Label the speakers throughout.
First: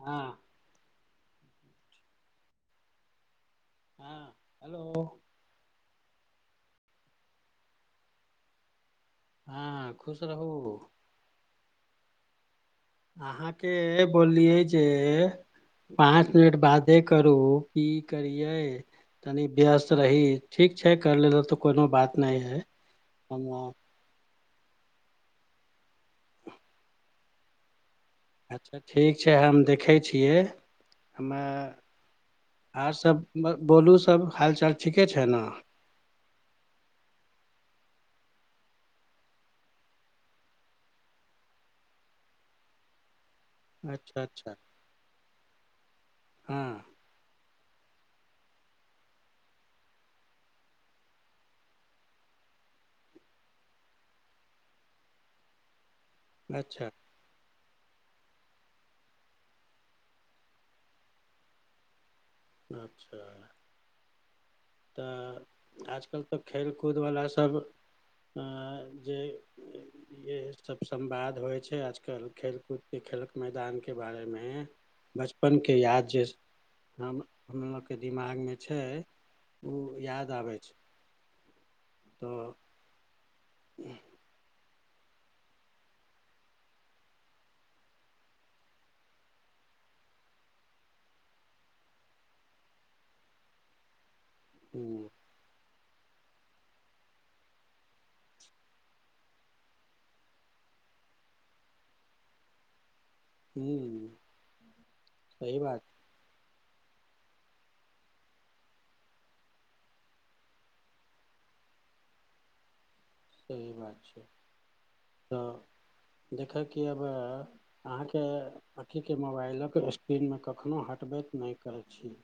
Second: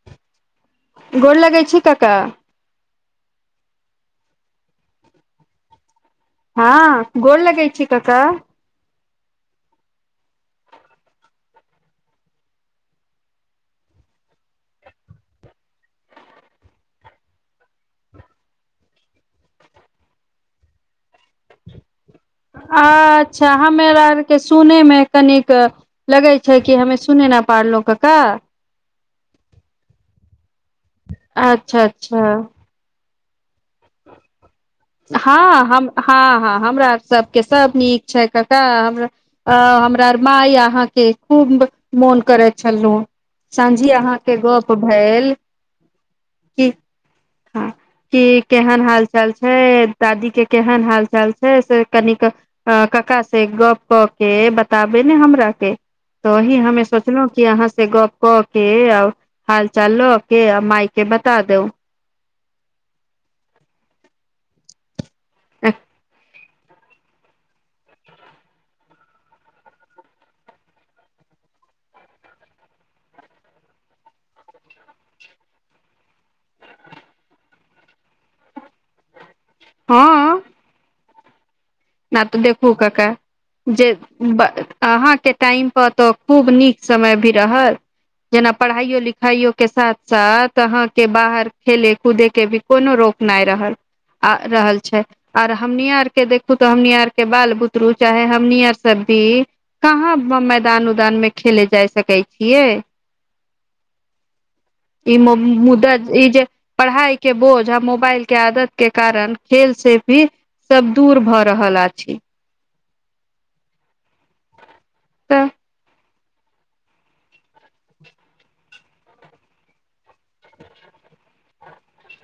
Speaker 1: हँ।
Speaker 2: गोर लगै छी कक्का।
Speaker 1: हँ हेलो।
Speaker 2: हँ गोर लगै छी कक्का।
Speaker 1: हँ खुश रहू। अहाँके बोललियै जे पाँच मिनट बादे करू की करियै। तनी व्यस्त रही, ठीक छै करि लेलहु तऽ कोनो बात नहि हइ हम
Speaker 2: अच्छा हमेरर के सुने में कनिक लगे छै कि, हमे सुने न पारलहुं, कका।
Speaker 1: अच्छा ठीक छै, हम देखै छियै हम
Speaker 2: अच्छा अच्छा
Speaker 1: आर सब म बोलू, सब हाल-चाल?
Speaker 2: हँ हम हँ-हँ हमरा सबके सब नीक छै, कका हमरा अँ हमरा अर माय अहाँके खूब मोन करैत छलु। सँझी
Speaker 1: अच्छा
Speaker 2: अहाँके
Speaker 1: अच्छा
Speaker 2: गौप भेल
Speaker 1: हँ
Speaker 2: की हँ कि केहन हाल-चाल छ छय दादी के केहन हाल-चाल छै से कनिक अ कका से गप कऽ के बताबे ने हमरा के, तही हमे
Speaker 1: अच्छा
Speaker 2: सोच सोचलहु की अहाँ से गप कऽ के, आ ओ हाल चाल लऽ के आ माय के बता दउ।
Speaker 1: अच्छा। तऽ आजकल तऽ खेलकूदवला सब अँ जै येहे सब संवाद होइ छै, आजकल खेलकूदके खेलक मैदानके बारेमे बचपनके याद जे, हम हमलोक के दिमागमे छै उ याद
Speaker 2: हँ
Speaker 1: आबै छै
Speaker 2: न तऽ देखू कका जे ब त अहाँके टाइम पर तऽ, खूब नीक समय भी रहल जेना पढ़ाइयो-लिखाइयो के साथ-साथ, अहाँ के बाहर खेले कूदे के भी कोनो रोक नहि रहल आ रहल छै, आर हमनि आर के देख खू तऽ हमनी आर के बाल-बुतरू, चाहे हमनी आर सब भी कहाँ मैदान-उदानमे खेले जाय सकै छियै
Speaker 1: ह
Speaker 2: ई मं
Speaker 1: सही बात
Speaker 2: मुदा ई जे पढ़ाई के बोझ, आ मोबाइल के आदत के कारण खेल से भी सब दूर भऽ रहल आछि
Speaker 1: सही बात छै, तऽ देखक कि अबऽ अहाँके अँखिके मोबाइलक स्पीडमे कखनोहु हटबैत नहि कहय छी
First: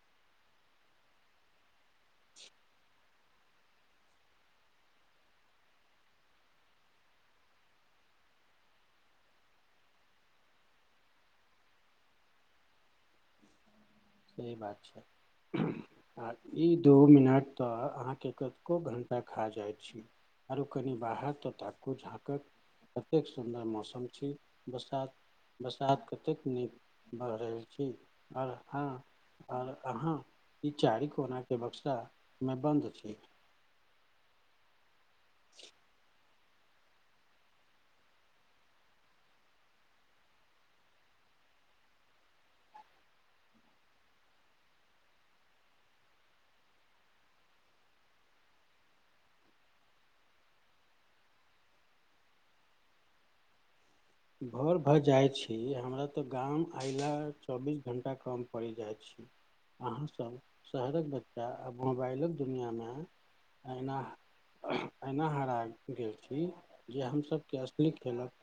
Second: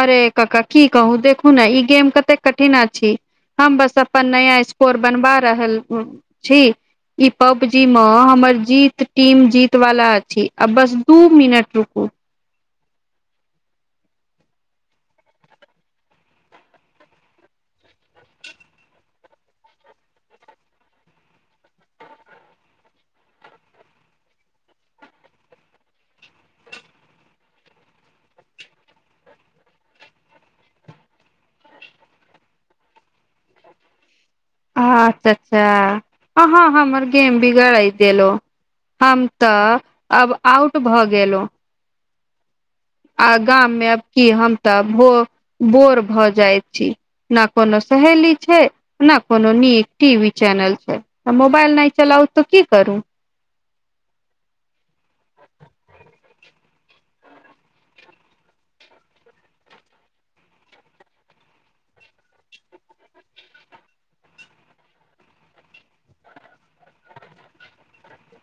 Speaker 2: अरे कका की कहू देखू ने, ई गेम कतेक कठिन अछी हम बस अपन नया स्कोर बनवा रहल छी ई पबजी मे हमर जीत टीम जीत वाला अछि, आ बस दू मिनट रूकु
Speaker 1: सही बात छै
Speaker 2: [inaudible]
Speaker 1: आ ई दू मिनट तऽ अहाँके, कतको घण्टा खा जाइत छी आरो कनि बाहर तऽ ताकू-झाँकक कतेक सुन्दर मौसम छै, बसात बरसात कतेक नहि बढ़ रहल छी, आओर हँ आओर अहाँ, ई चारि कोना के बक्सा मे बन्द छी
Speaker 2: अहां चच्चा अहां हमर गेम बिगड़इ देलो हम तऽ अब आउट भऽ गेलऊ। आ गाम मे अब की हम तऽ भो बोर भऽ जाइत छी, ना कोनो सहेली छै ना कोनो नीक टी वी चैनल छै, मोबाइल नहि चलाउ तऽ की करू।
Speaker 1: भोर भर जाइत छी, हमरा तऽ गाम अयला चौबीस घण्टा कम पड़ि जाइत छी। अहाँसब शहरक बच्चा, आ मोबाइलक दुनियांमे एहिना एहिना हरा गेल छी, जे हमसबके असली खेलक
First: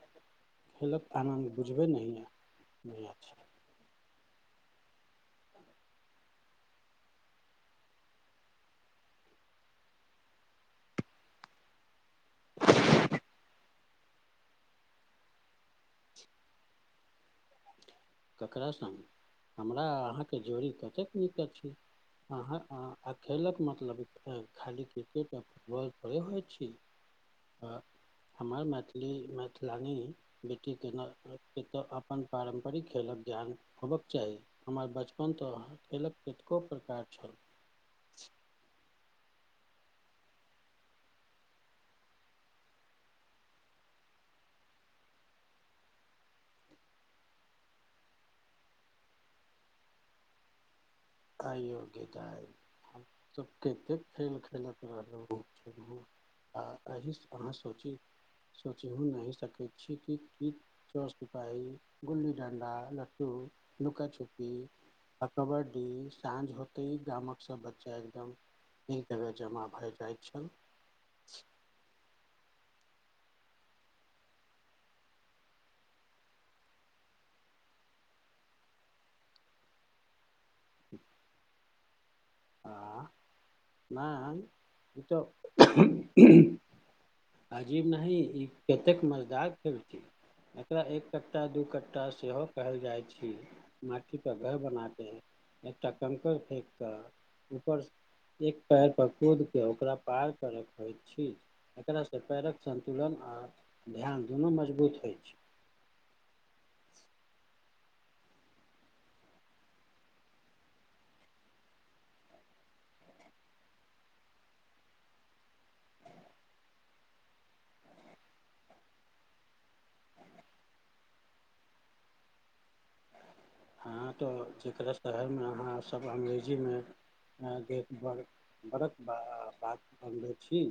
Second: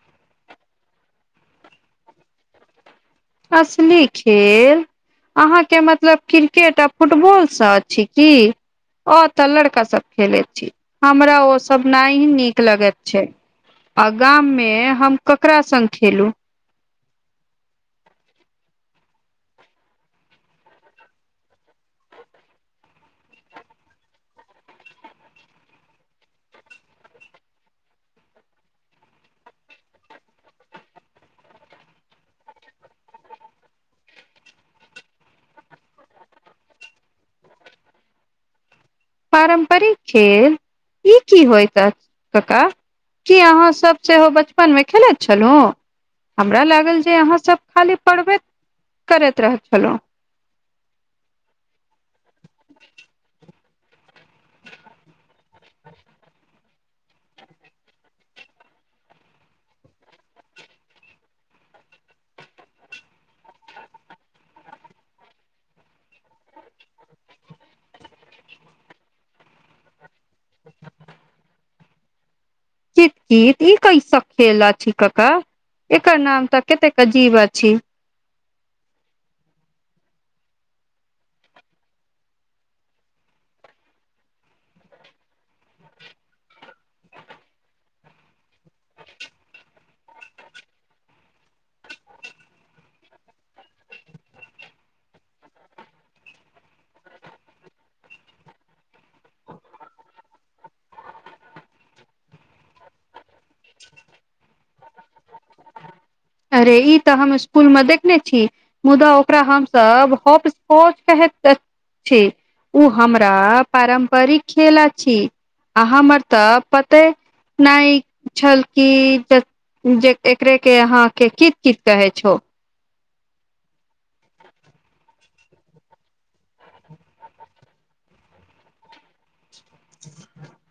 Speaker 1: खेलक आनन्द बुझबे नहिए, नहि अछि।
Speaker 2: असली खेल अहाँके मतलब क्रिकेट आ फुटबॉलसँ अछि की अ तऽ लड़का सब खेले छी। हमरा ओ सब नहि नीक लगैत छै। आ गाममे हम ककरा संग खेलू।
Speaker 1: ककरा संग हमरा अहाँके जोड़ी कतेक नीक अछि। अहाँ आ खेलत मतलब छैय। खाली क्रिकेट। वैह थौरे होए छै। आ हमर मैथिली मैथिलानी बेटीके के [unintelligible] अपन पारम्परिक खेलक ज्ञान होबक चाही। हमर बचपन तऽ खेलक कतेको प्रकार छल।
Speaker 2: पारम्परिक खेल ई की होइत कक्का। की अहाँ सब सेहो बचपनमे खेलैत छलु। हमरा लागल जे अहाँसब खाली पढ़बै करैत रहै छलु।
Speaker 1: आयो गेदाइ हमसब कतेक खेल खेलैत रहलहुँ। आ एहिस अहाँ सोचि सोचियो नहि सकैत छी कि की। चोर-सिपाही गुल्ली-डंडा, लट्टू, लुका-छुपी। आ कबड्डी साँझ होतै गामक सब बच्चा एकदम एक जगह जमा भऽ जाइत छल।
Speaker 2: कित-कित ई कैसा खैला छैय कक्का एकर नाम तऽ कते अजीब अछि।
Speaker 1: ठीक हँ नहि ऊ तऽ अजीब नही ई कतेक मजदार खेल छी। एकरा एक कट्टा दू कट्टा सेहो कहल जाइत छी। माटीपर घर बना तै एकटा कंकड़ फेेकि कऽ ऊपर स एक पैर पर कूद के ओकरा पार के रहै छैय। एकरा सँ पैरक संन्तुलन आर ध्यान दुनू मजबूत होए छै।
Speaker 2: अरे ई तऽ हम इसकुलमे देखने छी। मुदा ओकरा हमसब होपस्कौच कहैत अ छी ओ हमरा पारम्परिक खेल अछि। आ हमर तऽ पते। नहि छल की जक जे एकरे के अहाँ। के कित-कीत कहै छौ।
Speaker 1: हँ तऽ जेकरा शहरमे अहाँसब अंग्रेजीमे। देख बर बरक ब बात बनबै छी।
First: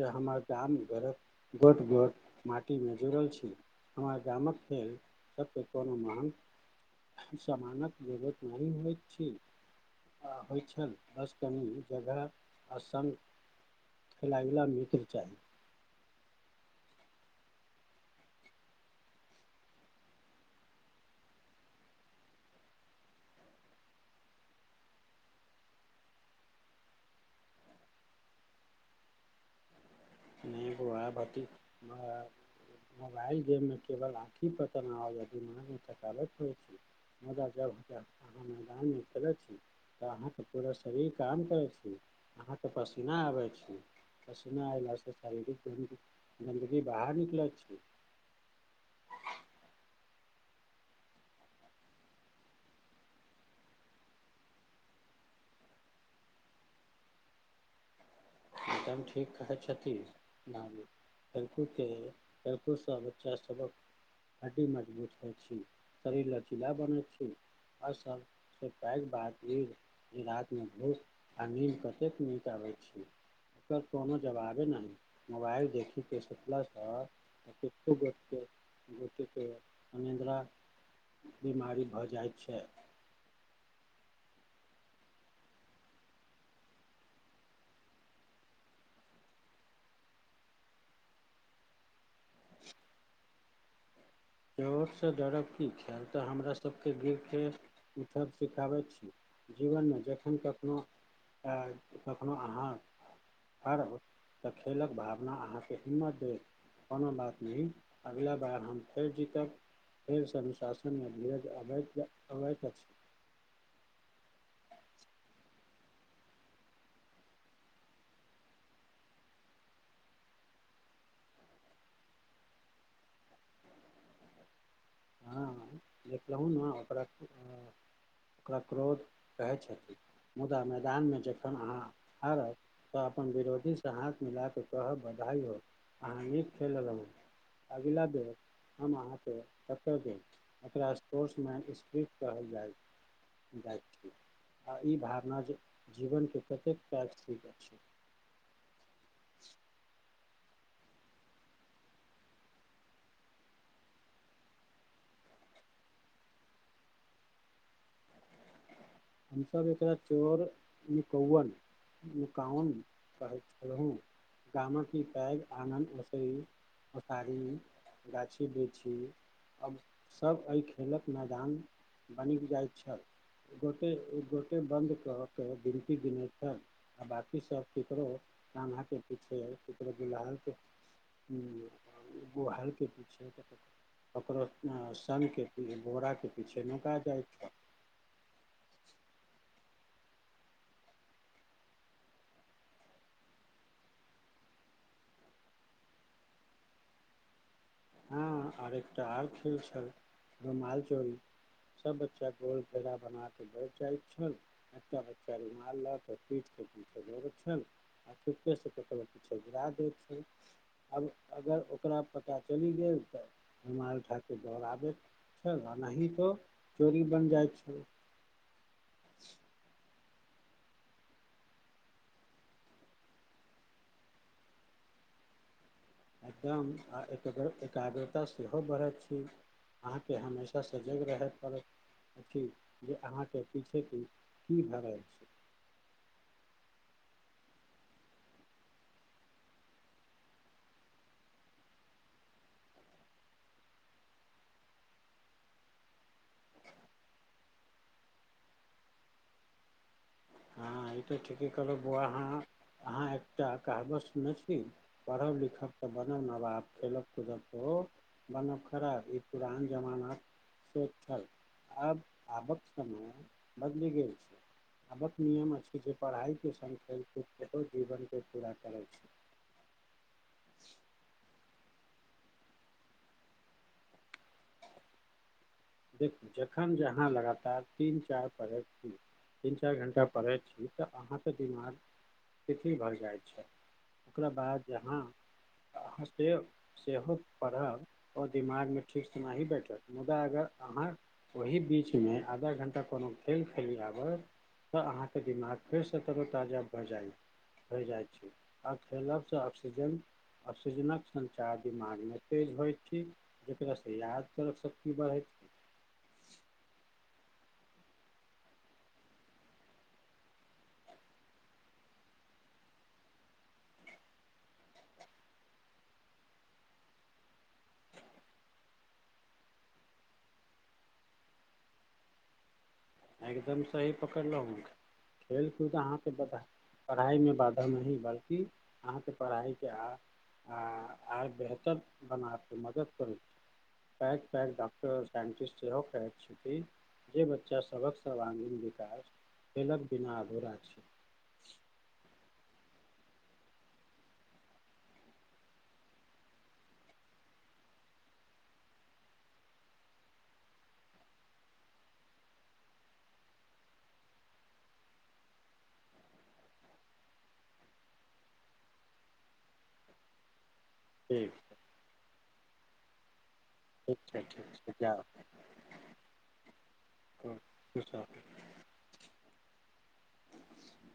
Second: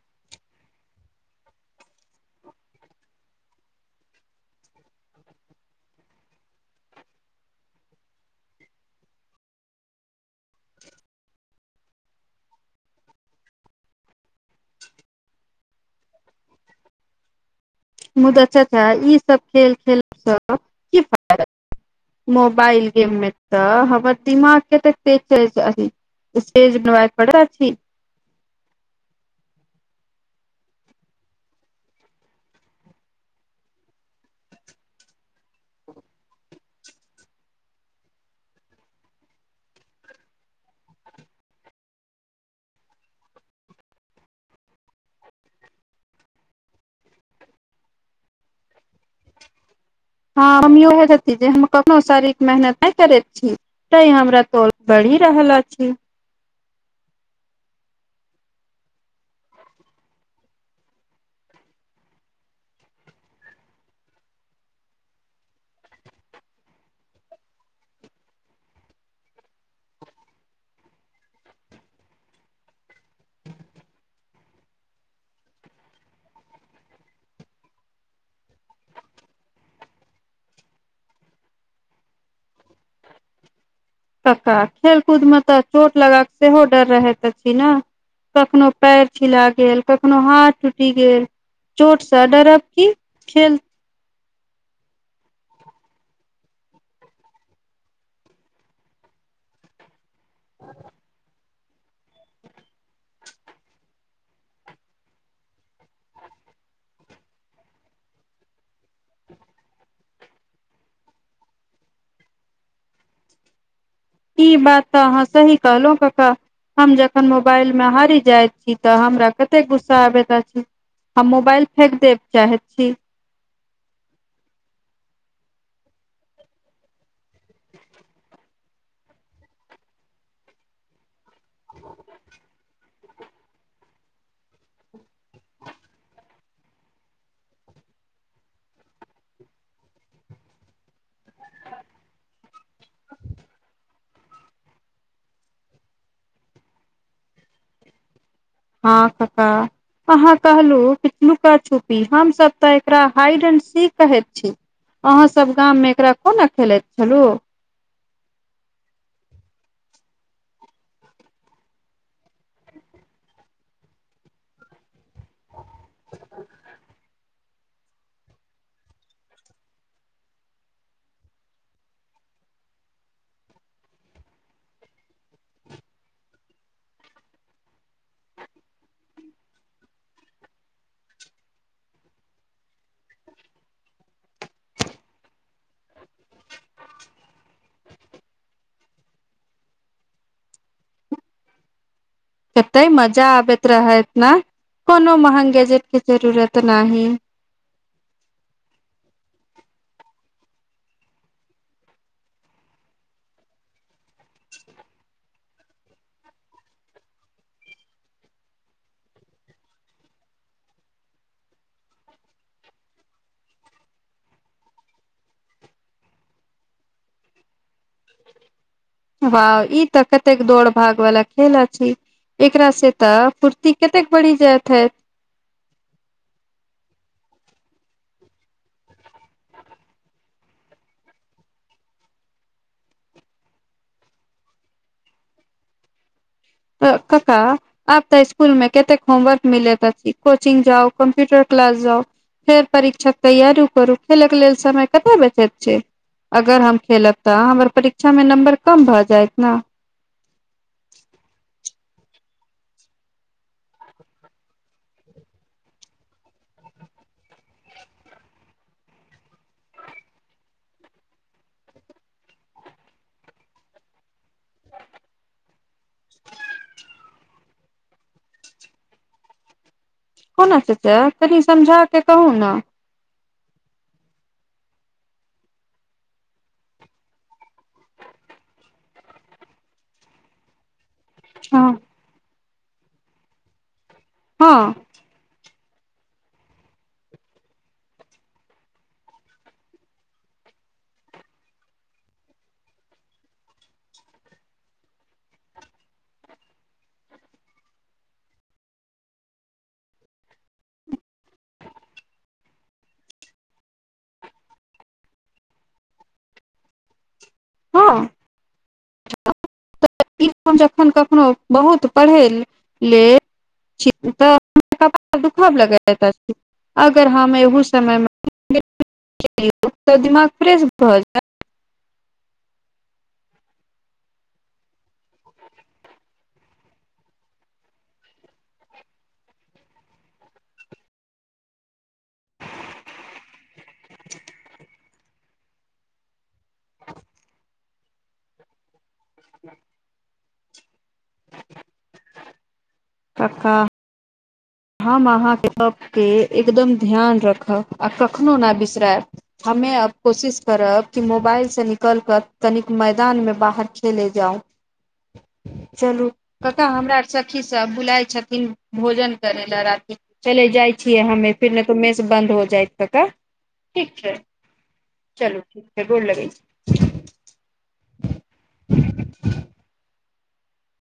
Speaker 1: जे हमर गाम घरक गोट-गोट माटीमे जुड़ल छी। हमर गामक खेल सबके कोनो महान। सानक जरूरत नहि होइत छी। आ होय छल बस कनि जगह आ संग। खिलाई वाला मित्र चाही
Speaker 2: मुदा चच्चा ई सब खेल खेलसँ की फायदा। मोबाइल गेममे तऽ हमर दिमाग केते तेज चलै अहि। स्टेज बनबाए पड़े अछि।
Speaker 1: नै बउवा भतिक मोबाइल गेममे केवल आँखि प तनाव आ दिमाग में थकावट होए छी। मदार जब हतै अहाँ मैदान मे खेलै छी। तऽ अहाँके पूरा शरीर काम करै छी। अहाँके पसीना आबै छी। पसीना अयला से शारीरिक गन गन्दगी बाहर निकलैत छी।
Speaker 2: हँ हम वैह जनती जे हम कखनो शारीर मेहनत नहि करैत छी। तैं हमरा तोंद बढ़ि रहल अछि।
Speaker 1: एकदम ठीक कहै छथि, ना लेब। ेलनकुके ेलकु [unintelligible] सँ बच्चाभक। हड्डी मजबूत होइ छै शरीर लचीला बनै छै। और सब बात ई जे रातिमे दूथ आ निंद कतेक नीक आबैत छै। एकर कोनो जवाबे नहि मोबाइल देखिके सुतला सं कतेको गोटके गोटेके अनिन्द्रा बीमारी भऽ जाइ छै।
Speaker 2: कक्का खेल कूद मे तऽ चोट लगबाक सेहो डर रहैत अछि न। कखनो पैर छिला गेल, कखनो हाथ टूटि गेल। चोट सा डरब की, खेल
Speaker 1: चोट सँ डरब की छै, ई तऽ हमरा सबके गिरके उठब सिखाबैत छी। जीवन में जखन कखनहु आयल, तखनहु अहाँ हारहु तऽ खेलक भावना अहाँके हिम्मत देत। कोनो बात नहि अगिला बार हम फेर जीतब, फेरसँ अनुशासनमे धर अब अबैत अछि।
Speaker 2: ई बात तऽ अहाँ सही कहलहुं कका। हम जखन मोबाइल मे हारी जाइत छी तऽ हमरा कते गुस्सा आबैत अछि हम मोबाइल फेक देब चाहैत छी
Speaker 1: हँ देखलहु ने ओकरा के क्रोध कहै छथि मुदा मैदान मे जखन अहाँ हारब तऽ अपन विरोधीसँ हाथ मिलाकऽ कहब बधाइ हो अहाँ नीक खेललहुं। अगिला बेर हम अहाँके टक्कर देब, एकरा स्पोर्टर्समेन स्पिरिट कहल जाय जाय छै, आ ई भावना जे जीवन के कतेक पाजिटिव अछि।
Speaker 2: हँ कका। अहाँ कहलहुँ कि लुका छुपी, हमसभ तऽ एकरा हाइड एंड सी कहैत छी। अहाँ सब गाम मे एकरा कोना खेलैत छलु?
Speaker 1: हम सब एकरा चोर नुकौवल नुकावन कहैत छलहुँ। कामा कि पैघ आंगन उसै उसारी मे गाछी वृक्षी आब सभ एहि खेलक मैदान बनि जाइत छल, एक गोटे एक गोटे बन्द क के गिनती गिनै छल। आ बाकी सभ ककरो कामा के पीछे, ककरो गुड़हल के एक गो हालके पीछे कत ककरो सङ्गे बोराके पीछे नुका जाइय छल।
Speaker 2: कते मजा आबैत रहे इतना, कोनो महग गेजेट के जरूरत नाही।
Speaker 1: हँ आर एकटा आर खेल छल रुमालचोरी। सब बच्चा गोल घेरा बनाके बैठ जाय छल एकटा बच्चा रुमाल ल क पीठ के पीछे दौड़ैय छल। आ चुपके सँ ककरो पीछे गिरा दै छै आब अगर ओकरा पता चलि गेल तऽ रुमाल उठाके दौड़ाबैत। ओ नाही तो चोरी बनि जाइ छै।
Speaker 2: वा ई तऽ कतेक दौड़ भाग वाला खेला छी। एकरा से त फुर्ती कतेक बढ़ि जायत हैत।
Speaker 1: एकदम, आ एक बेर एकाग्रता सेहो बढ़ैत छी। अहाँ के हमेशा सजग रहे पड़त। अथि जे अहाँके पीछे कि- की भए गेल।
Speaker 2: एय कक्का आब तऽ स्कुल मे केतेक होमवर्क मिलै त कि, कोचिंग जाउ कम्प्यूटर क्लास जाउ फेर परीक्षा के तैयारू करू, खेलक लेल समय कतय बचैत छै। अगर हम खेलब तऽ हमर परीक्षा मे नम्बर कम भए जायत न।
Speaker 1: हँ ई तऽ ठीके कहलहु बौआ अहाँ हाॅ, अहाँ एकटा कहवत सुनने छी। पढ़ब लिखब तऽ बनब नबाब, खेलब कूदब तऽ हो बनब खराब, ई पुरान जमाना पिठ्ल, आब आबक समय बदलि गेल छै। आबक नियम अछि जे पढ़ाइ के संग खेल कुद ककरो जीवन के पूरा करै छी।
Speaker 2: कोना च जैयत, कनि समझा के कहू न।
Speaker 1: [inaudible] देखू जखन जहाँ लगातार तीन चारि पढ़ैत छी, तीन चारि घण्टा पढ़ैत छी। ई तऽ अहाँके
Speaker 2: हँ
Speaker 1: दिमाग तिति भरि जाइ छै। ओकरा बाद
Speaker 2: हँ
Speaker 1: जहाँ अहाँ सेहो- सेहो पढ़ब ओ दिमागमे ठीक सँ नाही बैठत मुदा अगर अहाँ ओहि बीच मे आधा घंटा कोनो खेल खेलि आबर तऽ अहाँके दिमाग फेरसँ तरोताजा भए जाइत भय जाइत छै। आ खेलब सँ ऑक्सीजन, ऑक्सीजनक सञ्चार दिमागमे तेज होइत छी। केकरा सँ याद करब शक्ति बढ़ैत
Speaker 2: हँ ई हम जखन कखनो बहुत पढ़ै लेल [unintelligible] अगर हम एहू समयमे [unintelligible] तऽ दिमाग फ्रेश भऽ जाय
Speaker 1: एकदम सही पकड़लहु हैं, खेलकूद अहाँके बता पढ़ाइ मे बाधा नही, बल्कि अहाँके पढ़ाइके आ आ आइ बेहतर बनाके मदद करू। आय कालि डाक्टर साइंटिस्ट सेहो कहै छै कि, जे बच्चा सभक सर्वांगीण विकास खेलक बिना आधूरा छी।
Speaker 2: कक्का। हम अहाँ के गप्प के एकदम ध्यान रखब, आ कखनो ने बिसरायब हमे आब कोशिश करब, कि मोबाइल से निकल करऽ कनिक मैदानमे बाहर खेले जाउ चलू कतअ हमरा सखी सब बुलाइ छथिन भोजन करै जरा कि, चले जाइ छियै हमे
Speaker 1: ठीक
Speaker 2: फिर नहि तऽ मेस बन्द हो जायत कक्का ठीक छै, चलू ठीक छै गोर लगै छी।
Speaker 1: तह, प्रशादे [inaudible]